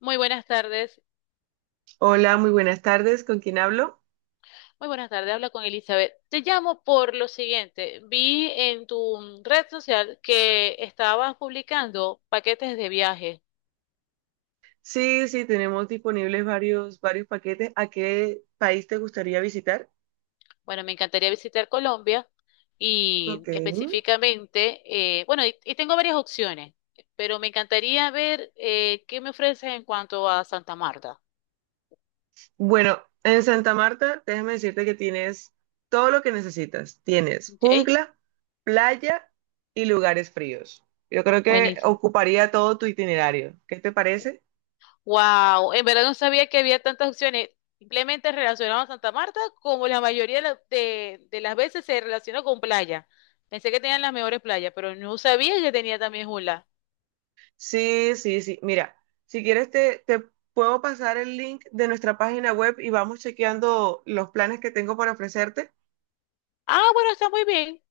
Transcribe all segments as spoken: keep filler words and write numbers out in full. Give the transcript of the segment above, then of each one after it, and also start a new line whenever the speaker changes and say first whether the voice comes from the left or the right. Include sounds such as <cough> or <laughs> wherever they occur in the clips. left: Muy buenas tardes.
right: Hola, muy buenas tardes. ¿Con quién hablo?
left: Muy buenas tardes. Habla con Elizabeth. Te llamo por lo siguiente. Vi en tu red social que estabas publicando paquetes de viaje.
right: Sí, sí, tenemos disponibles varios, varios paquetes. ¿A qué país te gustaría visitar?
left: Bueno, me encantaría visitar Colombia
right: Ok.
left: y específicamente, eh, bueno, y, y tengo varias opciones, pero me encantaría ver eh, qué me ofreces en cuanto a Santa Marta.
right: Bueno, en Santa Marta, déjame decirte que tienes todo lo que necesitas. Tienes
left: ¿Ok?
right: jungla, playa y lugares fríos. Yo creo que
left: Buenísimo.
right: ocuparía todo tu itinerario. ¿Qué te parece?
left: Wow, en verdad no sabía que había tantas opciones. Simplemente relacionaba a Santa Marta como la mayoría de, la- de- de las veces se relacionó con playa. Pensé que tenían las mejores playas, pero no sabía que tenía también Jula.
right: Sí, sí, sí. Mira, si quieres te, te puedo pasar el link de nuestra página web y vamos chequeando los planes que tengo para ofrecerte.
left: Ah, bueno, está muy bien.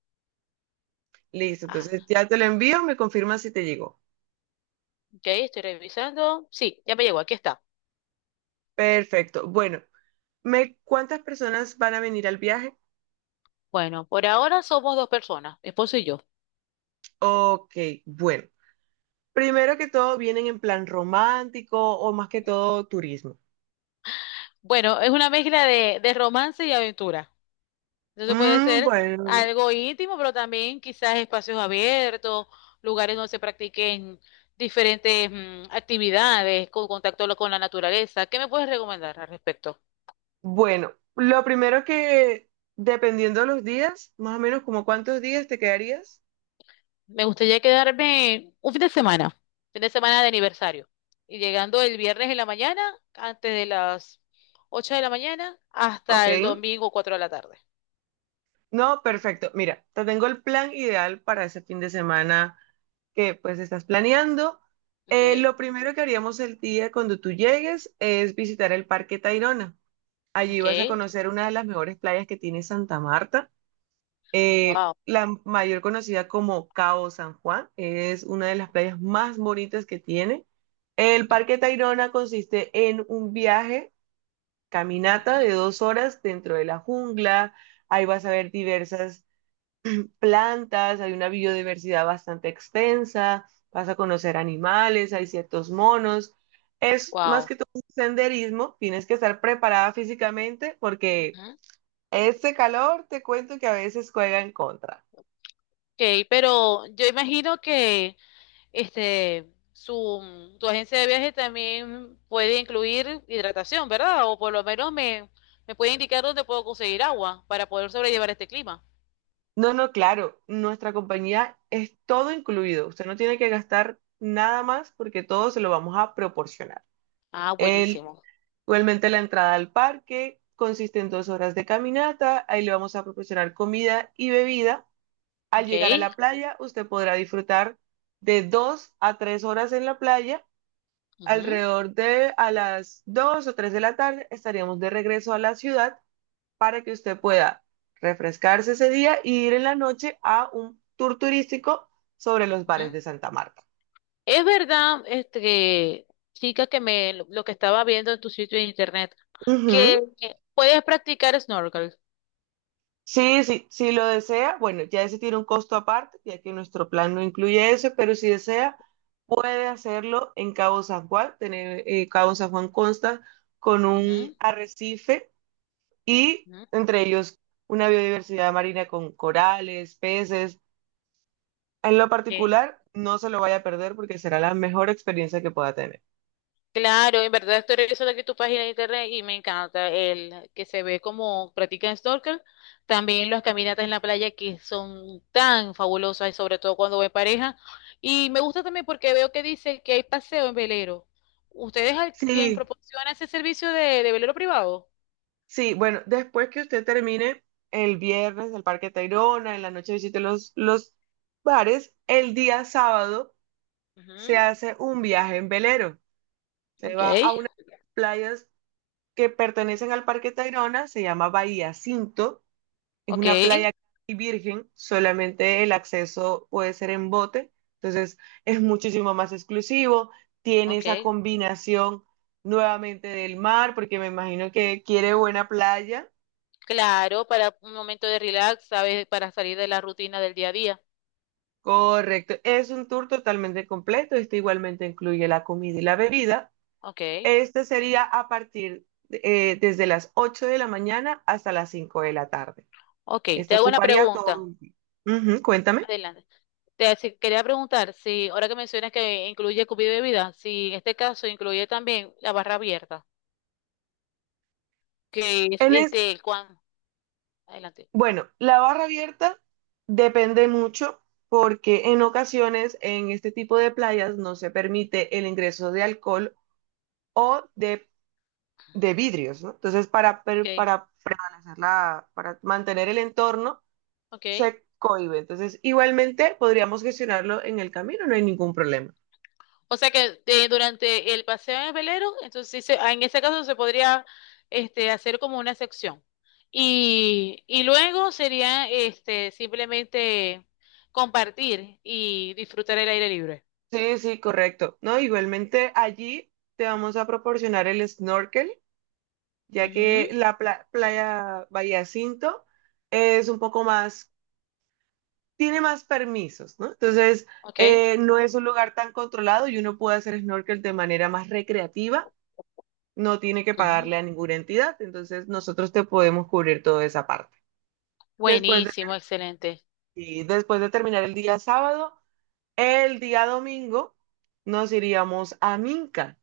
right: Listo,
left: Ajá,
right: entonces ya te lo envío, me confirmas si te llegó.
left: ok, estoy revisando. Sí, ya me llegó, aquí está.
right: Perfecto. Bueno, ¿me, cuántas personas van a venir al viaje?
left: Bueno, por ahora somos dos personas, mi esposo y yo.
right: Ok, bueno. Primero que todo, ¿vienen en plan romántico o más que todo turismo?
left: Bueno, es una mezcla de, de romance y aventura. Entonces puede
right: Mm,
left: ser
right: bueno,
left: algo íntimo, pero también quizás espacios abiertos, lugares donde se practiquen diferentes mm, actividades con contacto lo- con la naturaleza. ¿Qué me puedes recomendar al respecto?
right: bueno, lo primero que, dependiendo de los días, más o menos como cuántos días te quedarías.
left: Me gustaría quedarme un fin de semana, fin de semana de aniversario. Y llegando el viernes en la mañana, antes de las ocho de la mañana,
right: Ok.
left: hasta el domingo cuatro de la tarde.
right: No, perfecto. Mira, te tengo el plan ideal para ese fin de semana que pues estás planeando. Eh,
left: Okay,
right: lo primero que haríamos el día cuando tú llegues es visitar el Parque Tayrona. Allí vas a
left: okay.
right: conocer una de las mejores playas que tiene Santa Marta. Eh,
left: Wow.
right: la mayor conocida como Cabo San Juan es una de las playas más bonitas que tiene. El Parque Tayrona consiste en un viaje, caminata de dos horas dentro de la jungla. Ahí vas a ver diversas plantas, hay una biodiversidad bastante extensa, vas a conocer animales, hay ciertos monos. Es más
left: Wow.
right: que todo un senderismo, tienes que estar preparada físicamente porque este calor te cuento que a veces juega en contra.
left: Ok, pero yo imagino que este, su, tu agencia de viaje también puede incluir hidratación, ¿verdad? O por lo menos me, me puede indicar dónde puedo conseguir agua para poder sobrellevar este clima.
right: No, no, claro, nuestra compañía es todo incluido. Usted no tiene que gastar nada más porque todo se lo vamos a proporcionar.
left: Ah,
right: El,
left: buenísimo.
right: Igualmente la entrada al parque consiste en dos horas de caminata, ahí le vamos a proporcionar comida y bebida. Al
left: Ok.
right: llegar a la playa, usted podrá disfrutar de dos a tres horas en la playa.
left: Ujú,
right: Alrededor de a las dos o tres de la tarde estaríamos de regreso a la ciudad para que usted pueda refrescarse ese día y ir en la noche a un tour turístico sobre los bares
left: ujú.
right: de Santa Marta.
left: Es verdad, este, que, chica, que me, lo lo que estaba viendo en tu sitio de internet,
right: Ujú.
left: que eh, puedes practicar snorkel.
right: Sí, sí, si lo desea, bueno, ya ese tiene un costo aparte, ya que nuestro plan no incluye eso, pero si desea, puede hacerlo en Cabo San Juan. Tener, eh, Cabo San Juan consta con un
left: Ujú,
right: arrecife y
left: ujú.
right: entre ellos una biodiversidad marina con corales, peces. En lo
left: Ok.
right: particular, no se lo vaya a perder porque será la mejor experiencia que pueda tener.
left: Claro, en verdad estoy revisando aquí tu página de internet y me encanta el que se ve como practican snorkel. También las caminatas en la playa que son tan fabulosas, y sobre todo cuando voy en pareja. Y me gusta también porque veo que dice que hay paseo en velero. ¿Ustedes al- tienen,
right: Sí,
left: proporcionan ese servicio de, de velero privado?
right: sí, bueno, después que usted termine el viernes el Parque Tayrona, en la noche visite los, los bares, el día sábado se hace un viaje en velero.
left: Ujú,
right: Se va a
left: okay,
right: unas playas que pertenecen al Parque Tayrona, se llama Bahía Cinto, es una
left: okay.
right: playa casi virgen, solamente el acceso puede ser en bote, entonces es muchísimo más exclusivo, tiene
left: Ok.
right: esa combinación nuevamente del mar, porque me imagino que quiere
left: Ujú.
right: buena playa.
left: Claro, para un momento de relax, ¿sabes? Para salir de la rutina del día a día.
right: Correcto, es un tour totalmente completo, este igualmente incluye la comida y la bebida.
left: Okay,
right: Este sería a partir eh, desde las ocho de la mañana hasta las cinco de la tarde.
left: okay. Te
right: Este
left: hago una
right: ocuparía
left: pregunta.
right: todo mi- tiempo. Ujú, cuéntame.
left: Adelante. Te hace- quería preguntar si, ahora que mencionas que incluye comida y bebida, si en este caso incluye también la barra abierta, que es
right: En es,
left: este el cuan. Adelante.
right: bueno, la barra abierta depende mucho porque en ocasiones en este tipo de playas no se permite el ingreso de alcohol o de, de vidrios, ¿no? Entonces, para, per-
left: Okay,
right: para prevalecer la, para mantener el entorno,
left: okay.
right: se cohíbe. Entonces, igualmente podríamos gestionarlo en el camino, no hay ningún problema.
left: O sea que eh, durante el paseo en el velero, entonces sí se- ah, en ese caso se podría este, hacer como una sección. Y, y luego sería este, simplemente compartir y disfrutar el aire libre.
right: Sí, sí, correcto. No, igualmente allí te vamos a proporcionar el snorkel ya que
left: Ujú,
right: la pla- playa Bahía Cinto es un poco más, tiene más permisos, ¿no? Entonces,
left: Ok.
right: eh, no es un lugar tan controlado y uno puede hacer snorkel de manera más recreativa, no tiene que
left: Ujú.
right: pagarle a ninguna entidad, entonces nosotros te podemos cubrir toda esa parte. Después de,
left: Buenísimo, excelente.
right: y después de terminar el día sábado, el día domingo nos iríamos a Minca.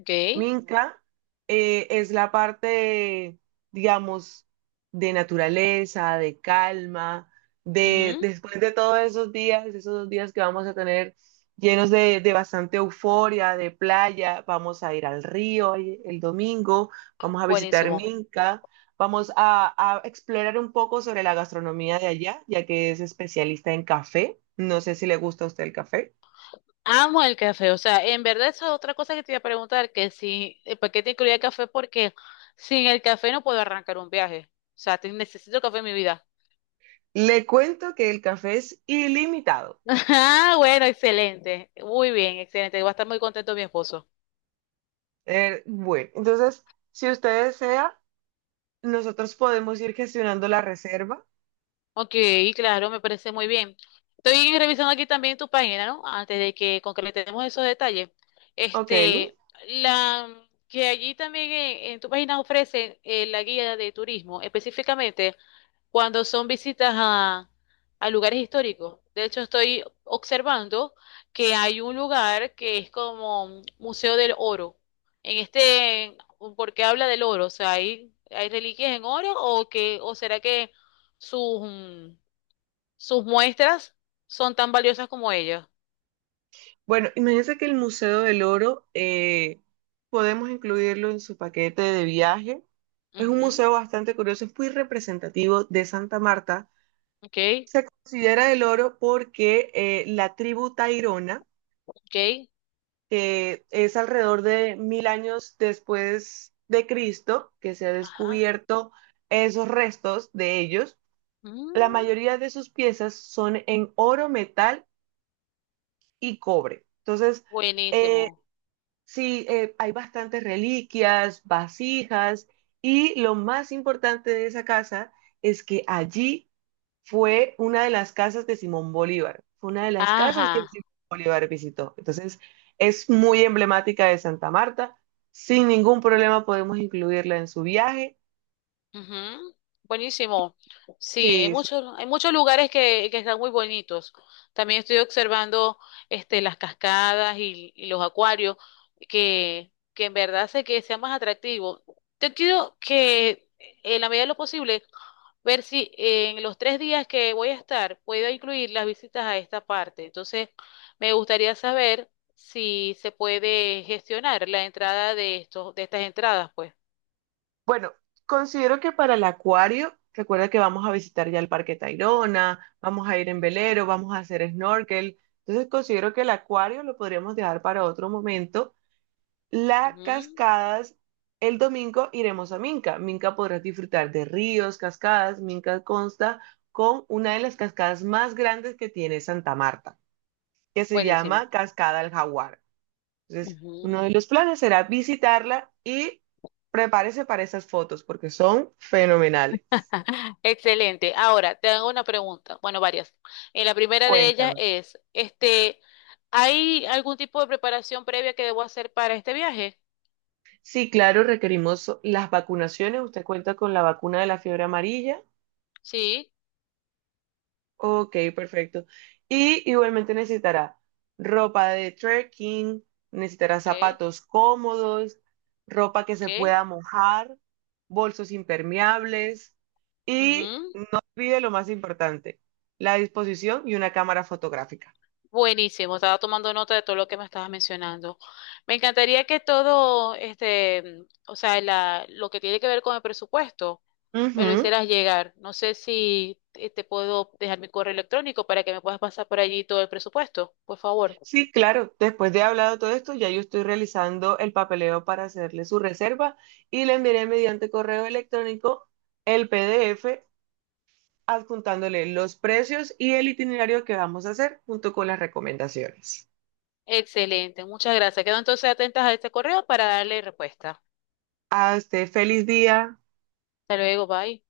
left: Ok.
right: Minca eh, es la parte, digamos, de naturaleza, de calma, de
left: Ujú.
right: después de todos esos días, esos dos días que vamos a tener llenos de, de bastante euforia, de playa, vamos a ir al río el el domingo, vamos a visitar
left: Buenísimo.
right: Minca, vamos a, a explorar un poco sobre la gastronomía de allá, ya que es especialista en café. No sé si le gusta a usted el café.
left: Amo el café. O sea, en verdad esa es otra cosa que te iba a preguntar, que si, eh, ¿por qué te incluía el café? Porque sin el café no puedo arrancar un viaje. O sea, te- necesito café en mi vida.
right: Le cuento que el café es ilimitado.
left: <laughs> Ah, bueno, excelente. Muy bien, excelente. Va a estar muy contento mi esposo.
right: Eh, bueno, entonces, si usted desea, nosotros podemos ir gestionando la reserva.
left: Ok, claro, me parece muy bien. Estoy revisando aquí también tu página, ¿no? Antes de que concretemos esos detalles.
right: Ok.
left: Este, la que allí también en, en tu página ofrece eh, la guía de turismo, específicamente, cuando son visitas a, a lugares históricos. De hecho, estoy observando que hay un lugar que es como un Museo del Oro. En este, porque habla del oro, o sea, hay, hay reliquias en oro o que, o será que sus, mm, sus muestras son tan valiosas como ellas.
right: Bueno, imagínense que el Museo del Oro eh, podemos incluirlo en su paquete de viaje. Es un
left: Ujú,
right: museo bastante curioso, es muy representativo de Santa Marta.
left: Ok,
right: Se considera el oro porque eh, la tribu Tairona,
left: ok,
right: que es alrededor de mil años después de Cristo, que se ha
left: ajá.
right: descubierto esos restos de ellos La
left: Mm,
right: mayoría de sus piezas son en oro, metal y cobre. Entonces, eh,
left: buenísimo.
right: sí, eh, hay bastantes reliquias, vasijas y lo más importante de esa casa es que allí fue una de las casas de Simón Bolívar. Fue una de las casas que
left: Ajá.
right: Simón Bolívar visitó. Entonces, es muy emblemática de Santa Marta. Sin ningún problema podemos incluirla en su viaje.
left: Ujú, Buenísimo. Sí, hay
right: Sí, sí.
left: muchos, hay muchos lugares que, que están muy bonitos. También estoy observando este, las cascadas y, y los acuarios, que, que en verdad hace que sea más atractivo. Yo quiero que en la medida de lo posible, ver si en los tres días que voy a estar puedo incluir las visitas a esta parte. Entonces, me gustaría saber si se puede gestionar la entrada de estos, de estas entradas, pues.
right: Bueno, considero que para el acuario, recuerda que vamos a visitar ya el Parque Tayrona, vamos a ir en velero, vamos a hacer snorkel. Entonces considero que el acuario lo podríamos dejar para otro momento. Las
left: Ujú,
right: cascadas, el domingo iremos a Minca. Minca podrás disfrutar de ríos, cascadas. Minca consta con una de las cascadas más grandes que tiene Santa Marta, que se
left: Buenísimo.
right: llama Cascada del Jaguar. Entonces, uno
left: Ujú.
right: de los planes será visitarla y prepárese para esas fotos porque son fenomenales.
left: <laughs> Excelente. Ahora, te hago una pregunta. Bueno, varias. En la primera de ellas
right: Cuéntame.
left: es, este, ¿hay algún tipo de preparación previa que debo hacer para este viaje?
right: Sí, claro, requerimos las vacunaciones. Usted cuenta con la vacuna de la fiebre amarilla.
left: Sí.
right: Ok, perfecto. Y igualmente necesitará ropa de trekking, necesitará
left: Ok,
right: zapatos cómodos, ropa que
left: ok.
right: se pueda mojar, bolsos impermeables y
left: Ujú.
right: no olvide lo más importante, la disposición y una cámara fotográfica.
left: Buenísimo. Estaba tomando nota de todo lo que me estabas mencionando. Me encantaría que todo, este, o sea, la, lo que tiene que ver con el presupuesto, me lo
right: Ujú.
left: hicieras llegar. No sé si eh, te puedo dejar mi correo electrónico para que me puedas pasar por allí todo el presupuesto, por favor.
right: Sí, claro. Después de hablado todo esto, ya yo estoy realizando el papeleo para hacerle su reserva y le enviaré mediante correo electrónico el P D F adjuntándole los precios y el itinerario que vamos a hacer junto con las recomendaciones.
left: Excelente, muchas gracias. Quedo entonces atentas a este correo para darle respuesta.
right: Hasta feliz día.
left: Hasta luego, bye.